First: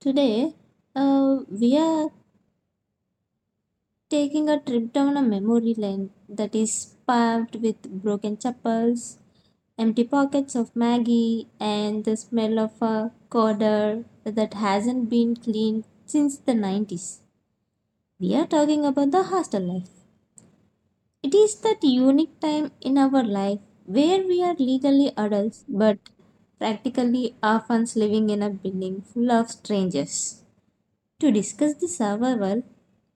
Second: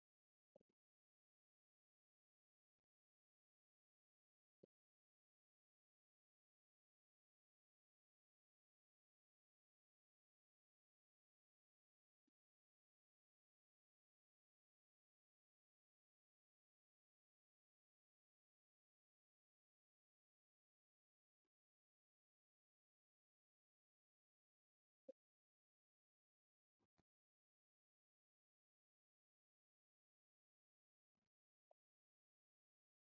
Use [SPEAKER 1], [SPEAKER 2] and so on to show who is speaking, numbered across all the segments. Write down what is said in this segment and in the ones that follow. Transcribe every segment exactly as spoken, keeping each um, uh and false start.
[SPEAKER 1] Today, uh, we are taking a trip down a memory lane that is paved with broken chapels, empty pockets of Maggie, and the smell of a corridor that hasn't been cleaned since the nineties. We are talking about the hostel life. It is that unique time in our life where we are legally adults but practically orphans living in a building full of strangers. To discuss the survival,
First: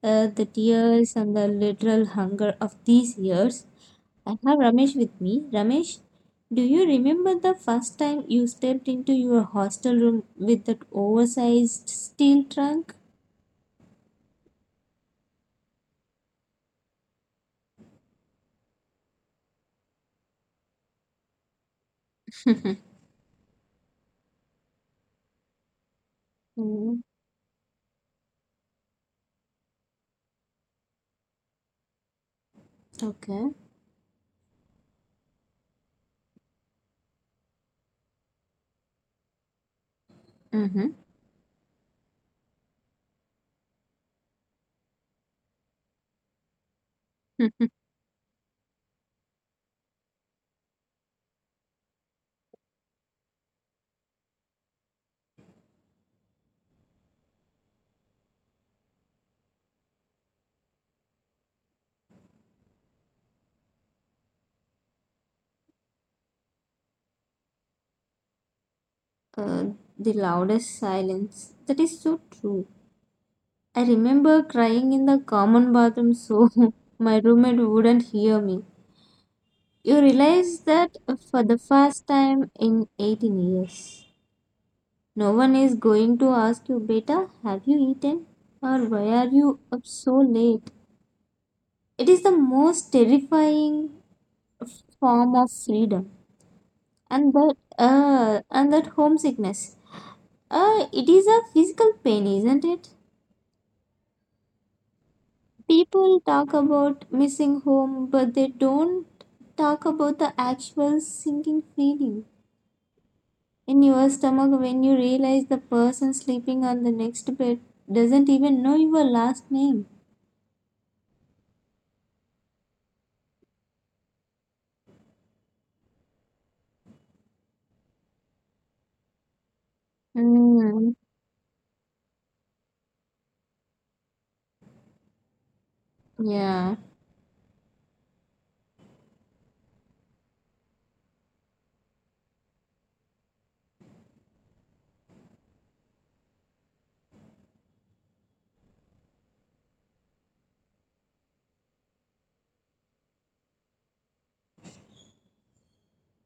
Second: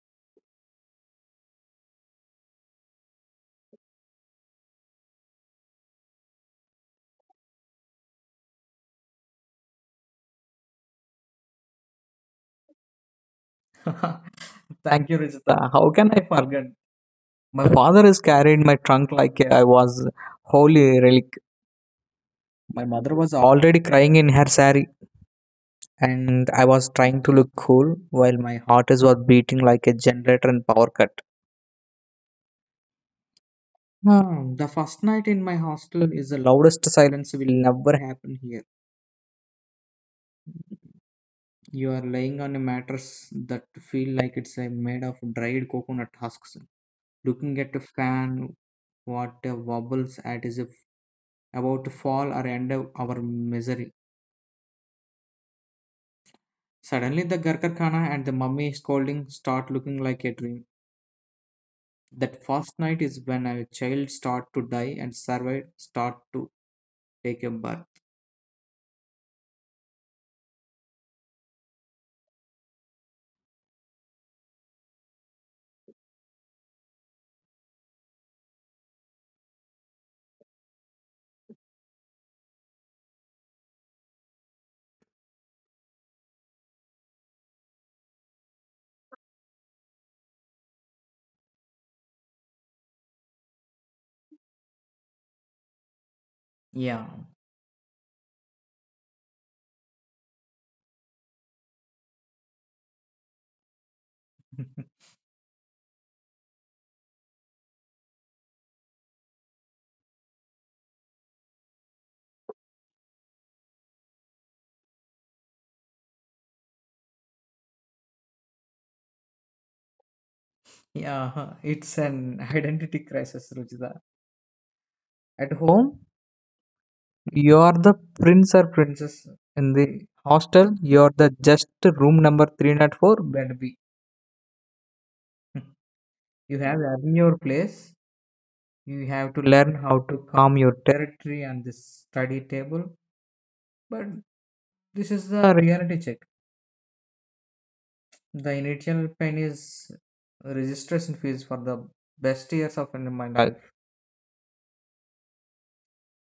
[SPEAKER 1] uh, the tears, and the literal hunger of these years, I have Ramesh with me. Ramesh, do you remember the first time you stepped into your hostel room with that oversized steel trunk?
[SPEAKER 2] Thank you, Rijita. How can I forget? My father is carried my trunk like I was holy relic. My mother was already crying in her sari, and I was
[SPEAKER 1] Mm,
[SPEAKER 2] trying to look cool while my heart is was beating like a generator in power cut.
[SPEAKER 1] okay.
[SPEAKER 2] Hmm, the first night in my hostel is the loudest silence will never happen here.
[SPEAKER 1] Mm-hmm.
[SPEAKER 2] You are laying on a mattress that feel like it's uh, made of dried coconut husks. Looking at a fan, what uh, wobbles at is a about to fall or end of our misery. Suddenly, the Garkar Khana and the mummy scolding start looking like a dream. That first night is when a child start to die and survive start to take a birth.
[SPEAKER 1] uh, the loudest silence. That is so true. I remember crying in the common bathroom so my roommate wouldn't hear me. You realize that for the first time in eighteen years, no one is going to ask you, Beta, have you eaten? Or why are you up so late? It is the most terrifying form of freedom.
[SPEAKER 2] Yeah.
[SPEAKER 1] And that, uh, and that homesickness. Uh, it is a physical pain, isn't it? People talk about missing home, but they don't talk about the actual sinking feeling in your stomach when you realize the person sleeping on the next bed doesn't even know your last name.
[SPEAKER 2] Yeah, it's an identity crisis, Ruchita. At home, you are the prince or princess. In the hostel,
[SPEAKER 1] Mm,
[SPEAKER 2] you are the just room number three zero four, bed B. You
[SPEAKER 1] yeah.
[SPEAKER 2] have earned your place. You have to learn how to calm your territory and this study table. But this is the reality check. The initial pain is registration phase for the best years of in my life.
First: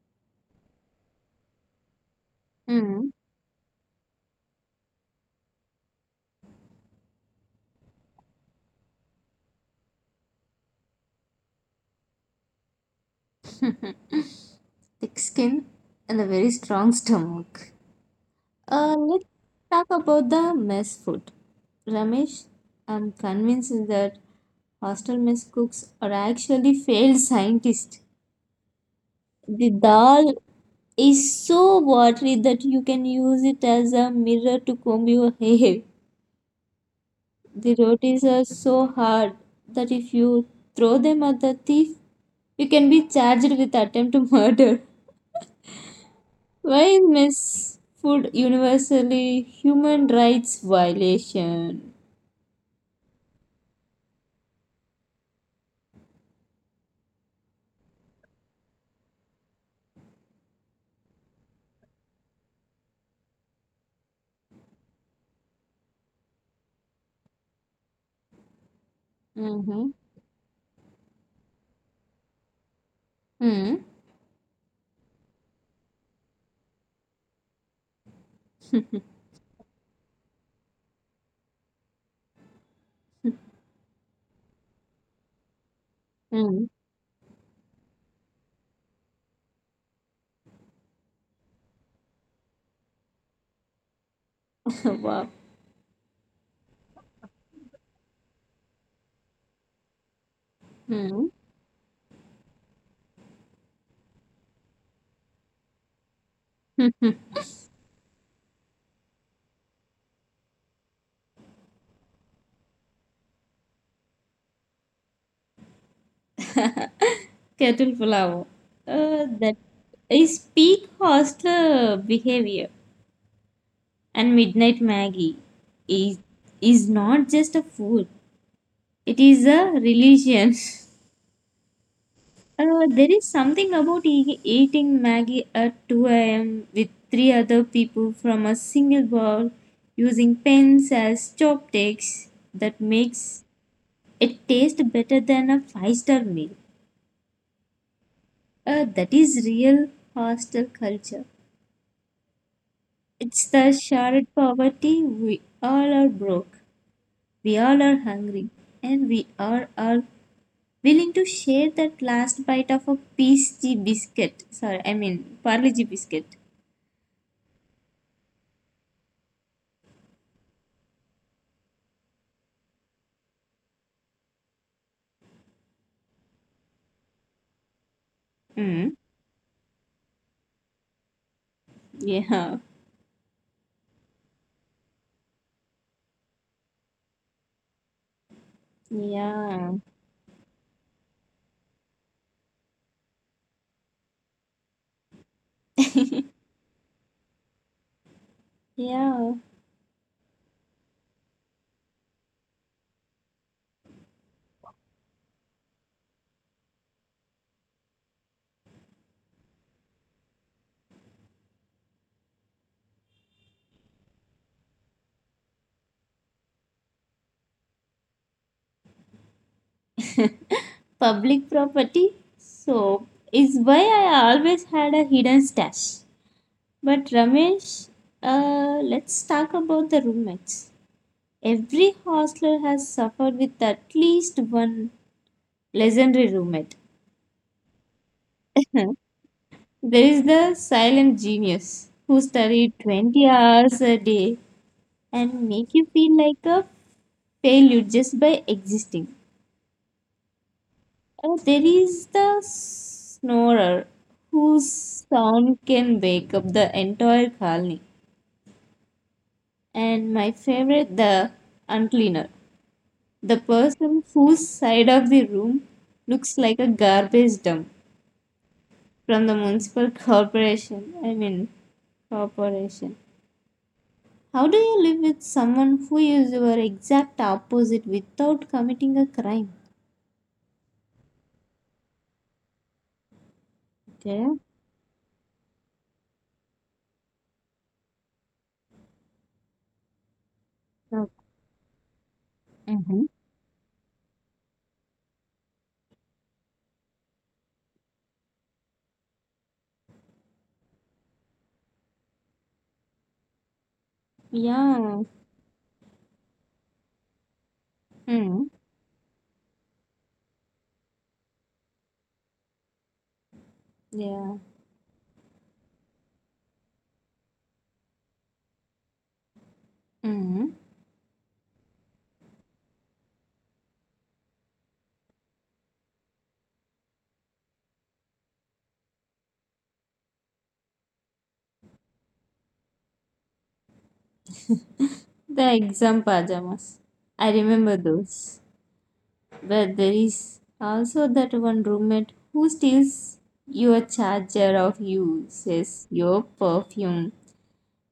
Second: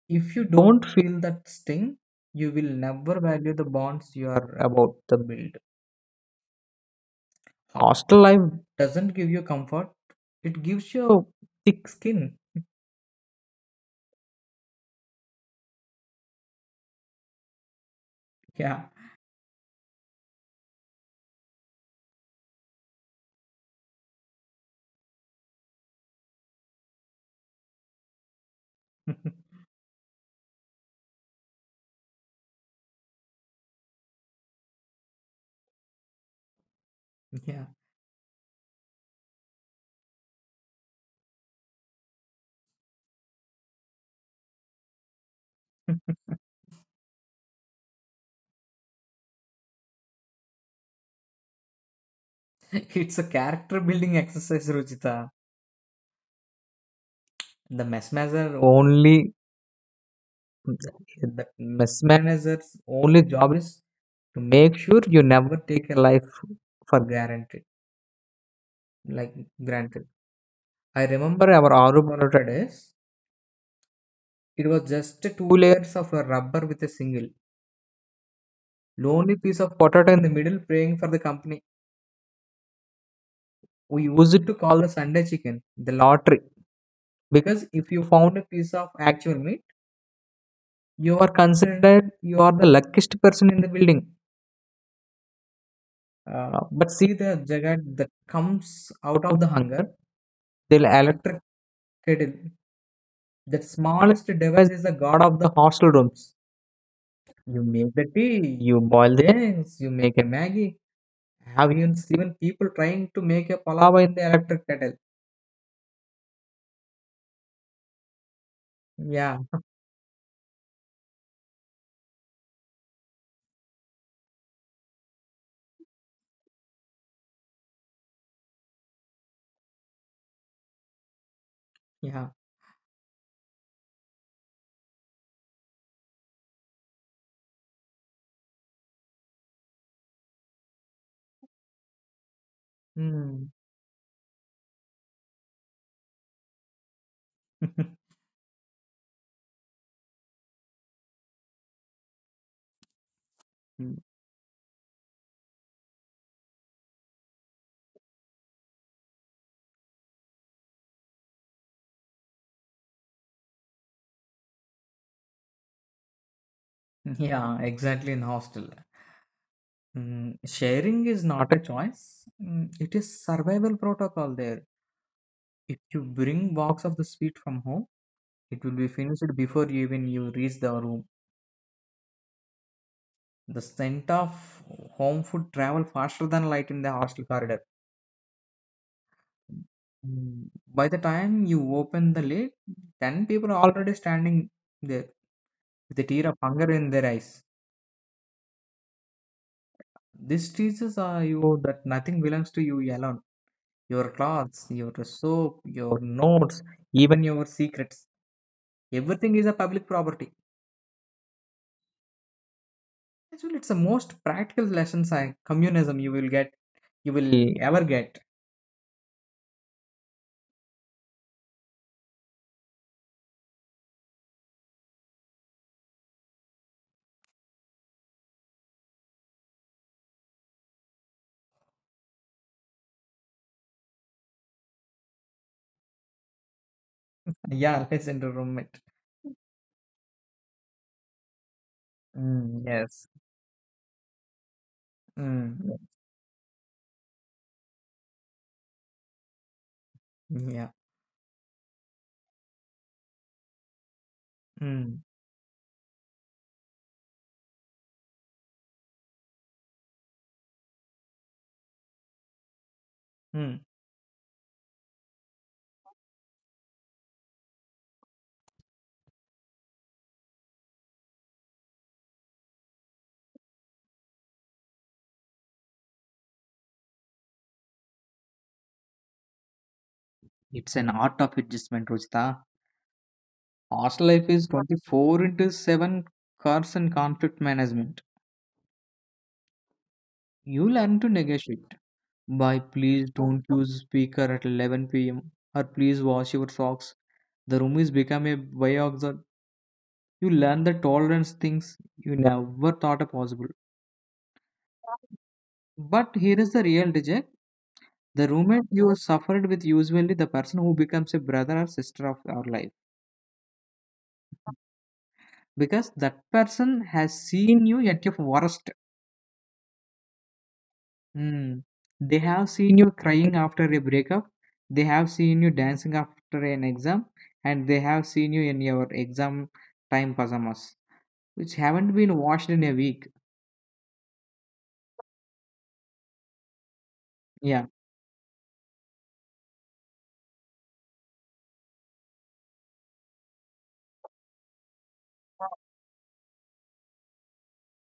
[SPEAKER 2] If you don't feel that sting, you will
[SPEAKER 1] Mm.
[SPEAKER 2] never value the bonds you are about to build. Hostel life doesn't give you comfort, it gives you thick skin.
[SPEAKER 1] Thick skin and a very strong stomach.
[SPEAKER 2] Yeah.
[SPEAKER 1] Uh, let's talk about the mess food. Ramesh, I'm convinced that hostel mess cooks are actually failed scientists. The dal is so watery that you can use it as a mirror to comb your hair.
[SPEAKER 2] Yeah.
[SPEAKER 1] The rotis are so hard that if you throw them at the thief, you can be charged with attempt to murder. Why is mess food universally human rights violation?
[SPEAKER 2] It's a character building exercise, Ruchita. The mesmerizer only The mess manager's only job is to make sure you never take a life for guaranteed, like
[SPEAKER 1] Mm-hmm.
[SPEAKER 2] granted. I remember our Aru Parotta days.
[SPEAKER 1] Mm-hmm.
[SPEAKER 2] It was just two layers of a rubber with a single lonely piece of potato in the middle, praying for the company. We used it to call the Sunday chicken the lottery, because if you found a piece of actual meat, you are considered you are the luckiest person in the building.
[SPEAKER 1] Mm. Wow.
[SPEAKER 2] Uh, but see the jagat that comes out of the hunger. The
[SPEAKER 1] Mm.
[SPEAKER 2] electric kettle. That smallest device is the god of the hostel rooms. You make the tea, you boil the eggs, you make a Maggie. Have you seen people trying to make a palava in the electric kettle?
[SPEAKER 1] Kettle pulao. Uh,
[SPEAKER 2] Yeah,
[SPEAKER 1] that is peak hostler behavior. And Midnight Maggie is, is not just a food, it is a religion.
[SPEAKER 2] yeah.
[SPEAKER 1] Uh, there is something about e- eating Maggie at two a m with three other people from a single bowl using pens as chopsticks that makes
[SPEAKER 2] Hmm.
[SPEAKER 1] it taste better than a five star meal. Uh, that is real hostel culture. It's the shared poverty. We all are broke, we all are hungry, and we are all are willing to share that last bite of a P S G biscuit. Sorry, I mean Parle-G biscuit.
[SPEAKER 2] Yeah, exactly in hostel. Mm, sharing is not a choice. Mm, it is survival protocol there. If you bring box of the sweet from home, it will be
[SPEAKER 1] Mm.
[SPEAKER 2] finished before you even you reach the room.
[SPEAKER 1] Yeah.
[SPEAKER 2] The scent of home food travel faster than light in the hostel corridor.
[SPEAKER 1] Yeah.
[SPEAKER 2] Mm, by the time you open the lid, ten people are already standing there with a tear of hunger in their eyes.
[SPEAKER 1] Yeah.
[SPEAKER 2] This teaches uh, you that nothing belongs to you alone. Your clothes, your soap, your notes, even your secrets. Everything is a public property. Actually, it's the most practical lesson sci- communism you will get, you will ever get.
[SPEAKER 1] Public property. So is why I always had a hidden stash. But Ramesh, uh, let's talk about the roommates. Every hostler has suffered with at least one legendary roommate.
[SPEAKER 2] Yeah, listen to roommate.
[SPEAKER 1] There is the silent genius who
[SPEAKER 2] Mm,
[SPEAKER 1] studied
[SPEAKER 2] yes.
[SPEAKER 1] twenty hours a day and
[SPEAKER 2] Hmm.
[SPEAKER 1] make you feel like a failure just by existing.
[SPEAKER 2] Yeah.
[SPEAKER 1] And there is the snorer whose
[SPEAKER 2] Hmm.
[SPEAKER 1] sound can wake up the entire colony. And my favorite, the uncleaner, the
[SPEAKER 2] Hmm.
[SPEAKER 1] person whose side of the room looks like a garbage dump from the municipal corporation. I mean, corporation. How do you live with someone who is your exact opposite without committing a crime?
[SPEAKER 2] It's an art of adjustment, Rajtha. Our
[SPEAKER 1] Okay.
[SPEAKER 2] life is twenty-four into seven. Carson conflict management. You learn to
[SPEAKER 1] So,
[SPEAKER 2] negotiate. By
[SPEAKER 1] mhm.
[SPEAKER 2] please don't use speaker at eleven p m. Or please wash your socks. The room is becoming biogas. You learn the tolerance things you never thought are possible.
[SPEAKER 1] Yeah.
[SPEAKER 2] But here is the real reject. The
[SPEAKER 1] Hmm.
[SPEAKER 2] roommate you suffered with usually the person who becomes a brother or sister of our life,
[SPEAKER 1] Yeah.
[SPEAKER 2] because that person has seen you at your worst.
[SPEAKER 1] Hmm.
[SPEAKER 2] Mm. They have seen you crying after a breakup, they have seen you dancing after an exam, and they have seen you in your exam time pajamas, which haven't been washed in a week.
[SPEAKER 1] The exam pajamas. I
[SPEAKER 2] Yeah.
[SPEAKER 1] remember those. But there is also that one roommate who steals your charger of you, says your perfume,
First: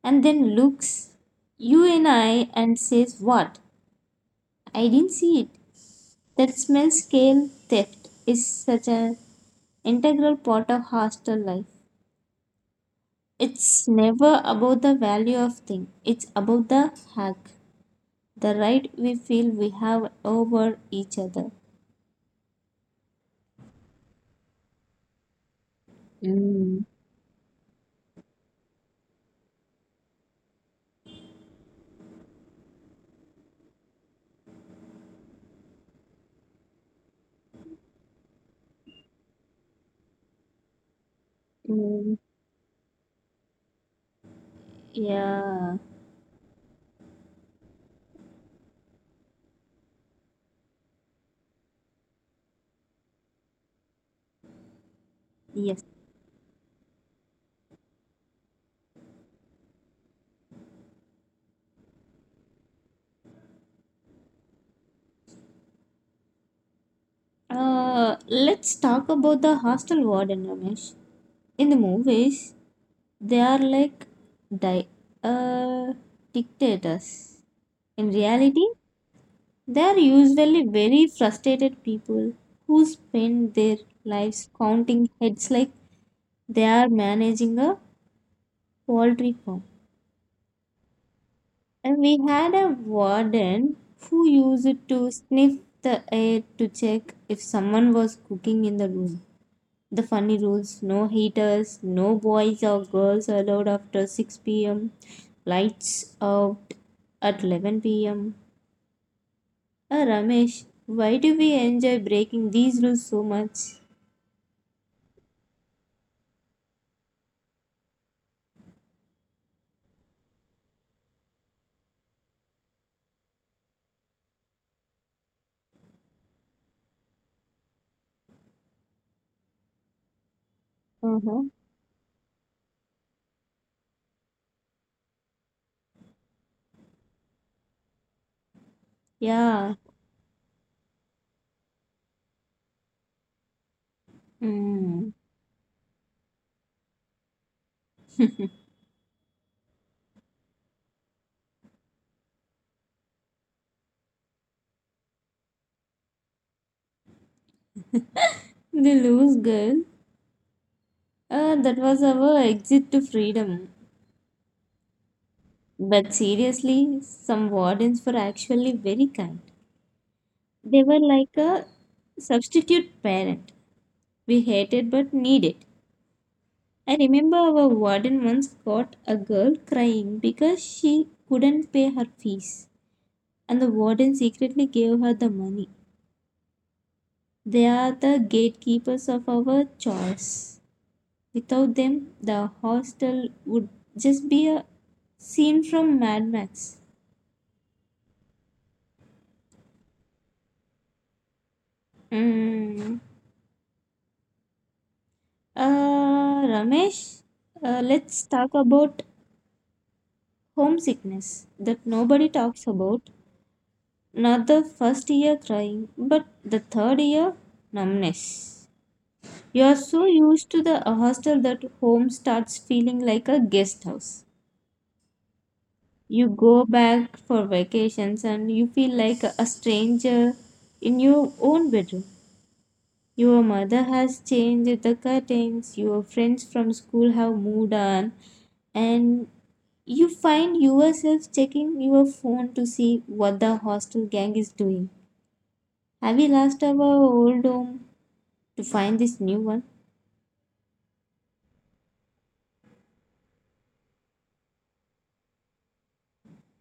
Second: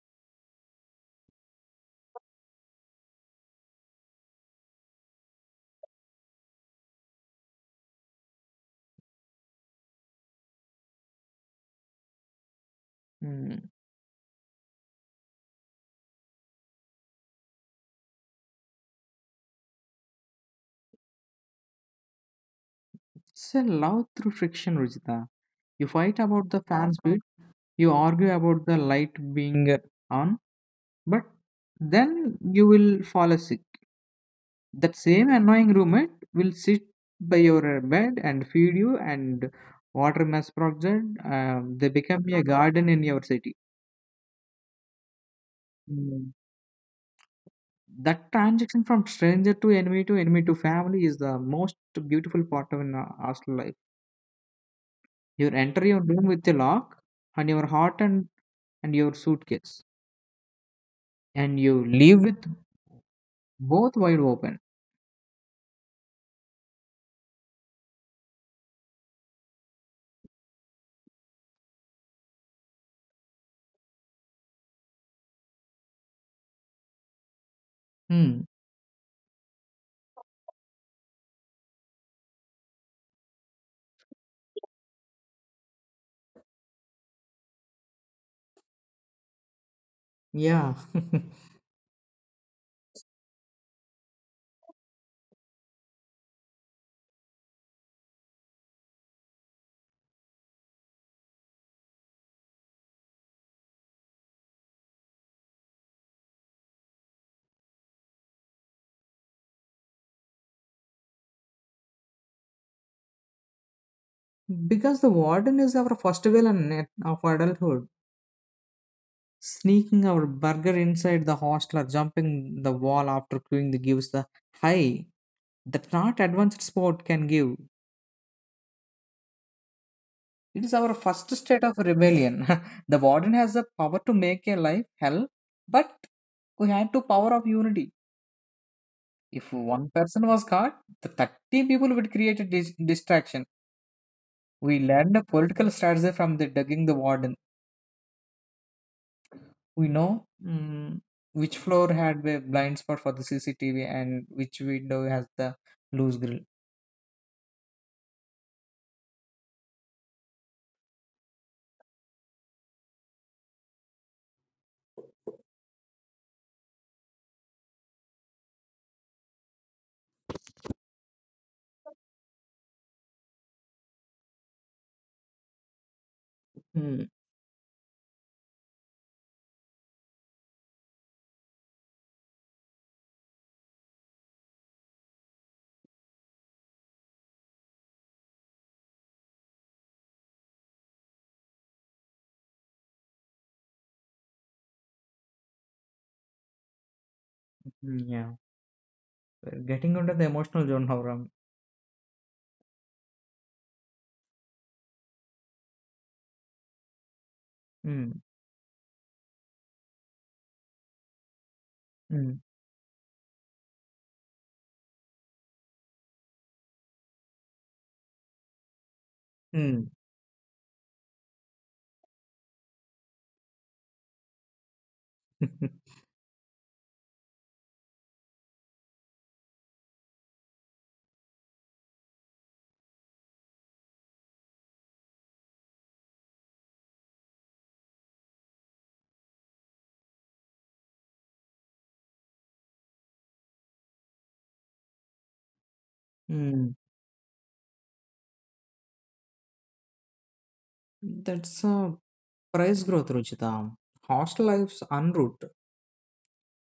[SPEAKER 1] and then looks you in eye and says, "What? I didn't see it." That smell scale theft is such an integral part of hostel life.
[SPEAKER 2] Mm.
[SPEAKER 1] It's never about the value of thing. It's about the hack, the right we feel we have over each other.
[SPEAKER 2] So love through friction, Ruchita. You fight about the
[SPEAKER 1] Mm.
[SPEAKER 2] fan speed, you argue about the light being on, but then you will fall asleep. That same annoying roommate will sit by your bed and feed you and water mass project. Um, they
[SPEAKER 1] Mm.
[SPEAKER 2] become a garden in your city.
[SPEAKER 1] Yeah,
[SPEAKER 2] Mm, that transition from stranger to enemy to enemy to family is the most beautiful part of an uh, hostel life. You
[SPEAKER 1] yes.
[SPEAKER 2] enter your room with a lock and your heart and, and your suitcase, and you leave with both wide open.
[SPEAKER 1] Uh, let's talk about the hostel warden, Ramesh. In the movies, they are like di- uh, dictators. In
[SPEAKER 2] Hmm.
[SPEAKER 1] reality, they are usually very frustrated people who spend their lives counting heads like they are managing a poultry farm.
[SPEAKER 2] Yeah.
[SPEAKER 1] And we had a warden who used to sniff the air to check if someone was cooking in the room. The funny rules no heaters, no boys or girls allowed after six p m, lights out at eleven p m. Uh, Ramesh, why do we enjoy breaking these rules so much?
[SPEAKER 2] Because the warden is our first villain at- of adulthood. Sneaking our burger inside the hostel or jumping the wall after queuing the gives the high that not advanced sport can give. It is our first
[SPEAKER 1] Uh-huh.
[SPEAKER 2] state of rebellion. The warden has the power to make a life hell, but we had to power of unity. If
[SPEAKER 1] Yeah.
[SPEAKER 2] one person was caught, the thirty people would create a dis- distraction. We
[SPEAKER 1] Mm.
[SPEAKER 2] learned a political strategy from the dugging the warden. We know mm, which floor had a blind spot for the C C T V and which window has the loose grill.
[SPEAKER 1] The loose girl. Uh, that was our exit to freedom. But seriously, some wardens were actually very kind. They were like a substitute parent. We hated but needed. I
[SPEAKER 2] Mm,
[SPEAKER 1] remember our warden once caught a girl crying because she couldn't pay her fees, and the warden secretly gave her the money. They are the gatekeepers of our chores. Without them, the hostel would just be a scene from Mad Max.
[SPEAKER 2] mm, yeah, we're getting under the emotional zone, Howram.
[SPEAKER 1] Mm. Uh, Ramesh, uh,
[SPEAKER 2] Mm,
[SPEAKER 1] let's talk about homesickness that nobody
[SPEAKER 2] mm,
[SPEAKER 1] talks about. Not the first year crying, but the third year numbness. You are
[SPEAKER 2] mm.
[SPEAKER 1] so used to the hostel that home starts feeling like a guest house. You go back for vacations and you feel like a stranger in your own bedroom. Your mother has changed the curtains, your friends from school have moved on, and you find yourself checking your phone to see what the hostel gang is doing. Have we lost
[SPEAKER 2] Mm.
[SPEAKER 1] our old home to find this new one?
[SPEAKER 2] That's a price growth, Ruchita. Hostel life's unroot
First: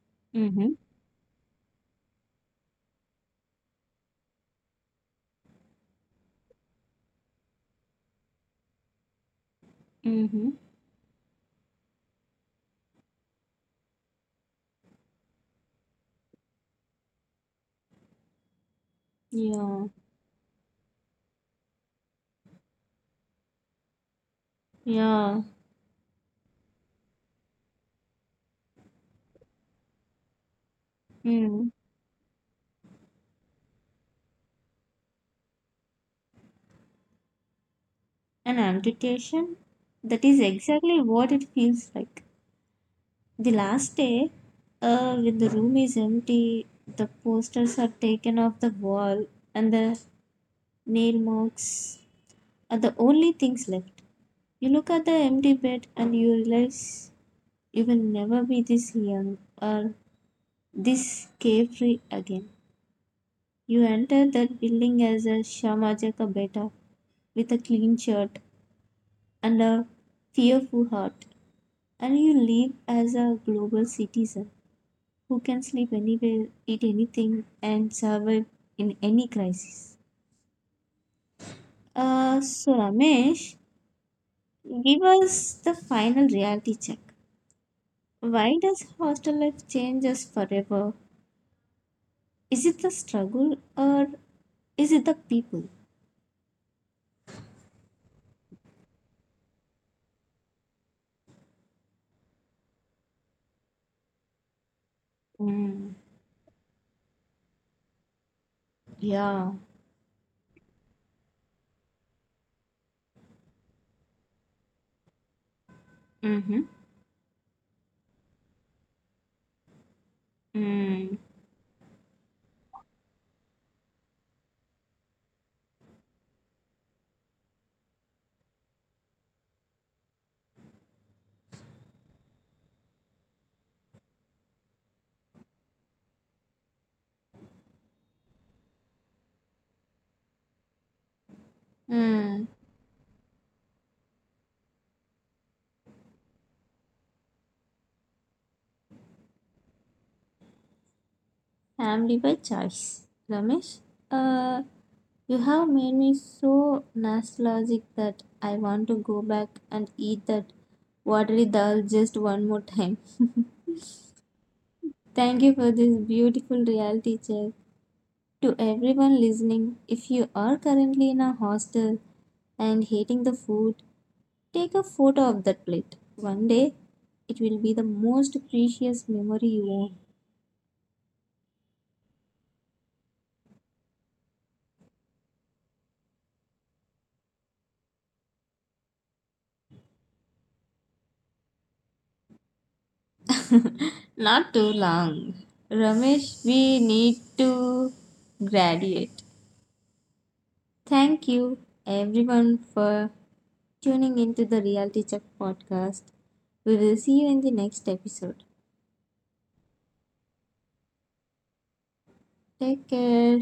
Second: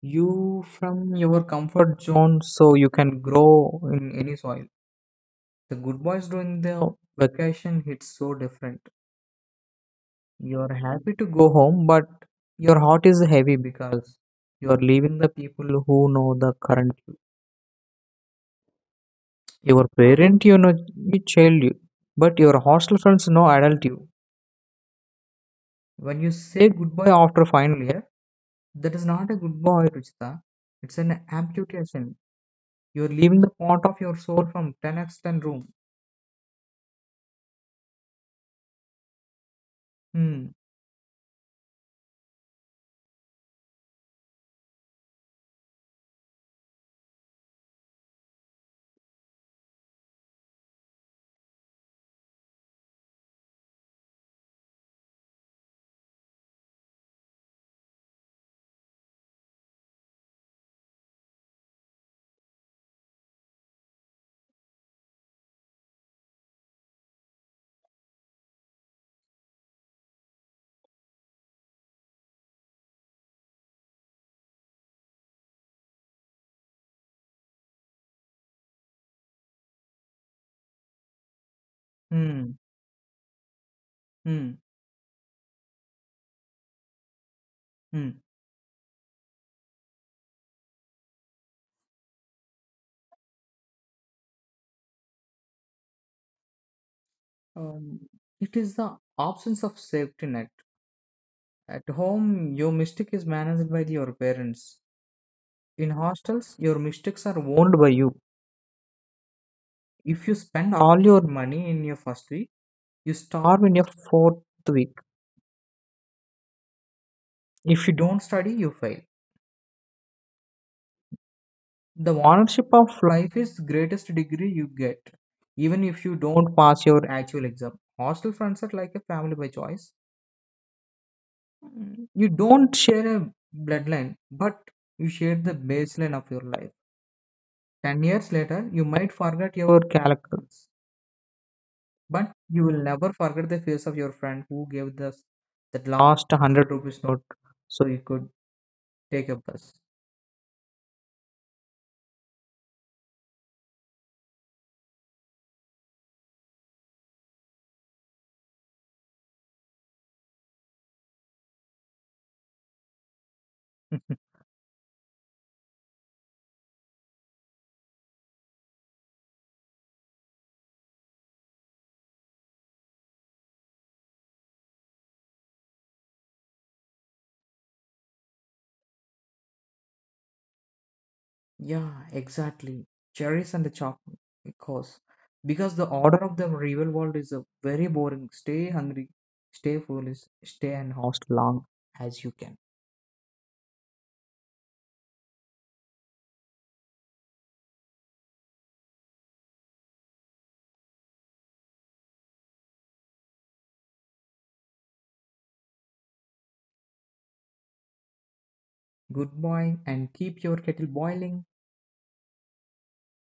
[SPEAKER 2] you
[SPEAKER 1] Mm-hmm.
[SPEAKER 2] from your comfort zone so you can grow in any soil. The good boys during the vacation hits so different.
[SPEAKER 1] Mm-hmm.
[SPEAKER 2] You're happy to go home, but your heart is heavy because you are leaving the people who know the current you.
[SPEAKER 1] Yeah.
[SPEAKER 2] Your parent, you know, you child you, but your hostel friends know adult you.
[SPEAKER 1] Yeah.
[SPEAKER 2] When you say goodbye after final year, that is not a goodbye, Ruchita. It's an
[SPEAKER 1] Mm.
[SPEAKER 2] amputation. You're leaving the part of your soul from ten by ten room.
[SPEAKER 1] An amputation? That is
[SPEAKER 2] Hmm,
[SPEAKER 1] exactly what it feels like. The last day, uh, when the room is empty, the posters are taken off the wall and the nail marks are the only things left. You look at the empty bed and you realize you will never be this young or this carefree again. You enter that building as a Shamajaka beta with a clean shirt and a fearful heart, and you leave as a global citizen who can sleep anywhere, eat anything, and survive in any crisis. Uh,
[SPEAKER 2] hmm,
[SPEAKER 1] so, Ramesh,
[SPEAKER 2] hmm,
[SPEAKER 1] give us the final reality check.
[SPEAKER 2] hmm.
[SPEAKER 1] Why does hostel life change us forever? Is it the struggle or is it the people?
[SPEAKER 2] Um, it is the absence of safety net. At home, your mistake is managed by your parents. In
[SPEAKER 1] Mm,
[SPEAKER 2] hostels, your mistakes are owned by you.
[SPEAKER 1] yeah.
[SPEAKER 2] If you spend all your money in your first week, you starve in your fourth week.
[SPEAKER 1] Mm-hmm.
[SPEAKER 2] If you don't study, you fail.
[SPEAKER 1] Mm.
[SPEAKER 2] The ownership of life is greatest degree you get, even if you don't pass your actual exam. Hostel friends are like a family by choice. Mm. You don't share a bloodline, but you share the baseline of your life. Ten years later, you might forget your characters, but
[SPEAKER 1] Mm.
[SPEAKER 2] you will never forget the face of your friend who gave us that last one hundred rupees note so you could take a bus.
[SPEAKER 1] Family by choice. Ramesh, uh, you have made me so nostalgic that I want to go back and eat that watery dal just one more time. Thank you for this beautiful reality check. To everyone listening, if you are currently in a hostel and hating the food, take a photo of that plate. One day, it will be the most precious memory you own.
[SPEAKER 2] Yeah, exactly. Cherries and the chocolate. Because because the order of the real world is a very boring. Stay hungry, stay foolish, stay and host long as you can.
[SPEAKER 1] Not too long. Ramesh, we need to graduate. Thank you, everyone, for tuning into the Reality Check podcast. We will see you in the next episode.
[SPEAKER 2] Good boy and keep your kettle boiling.
[SPEAKER 1] Take care.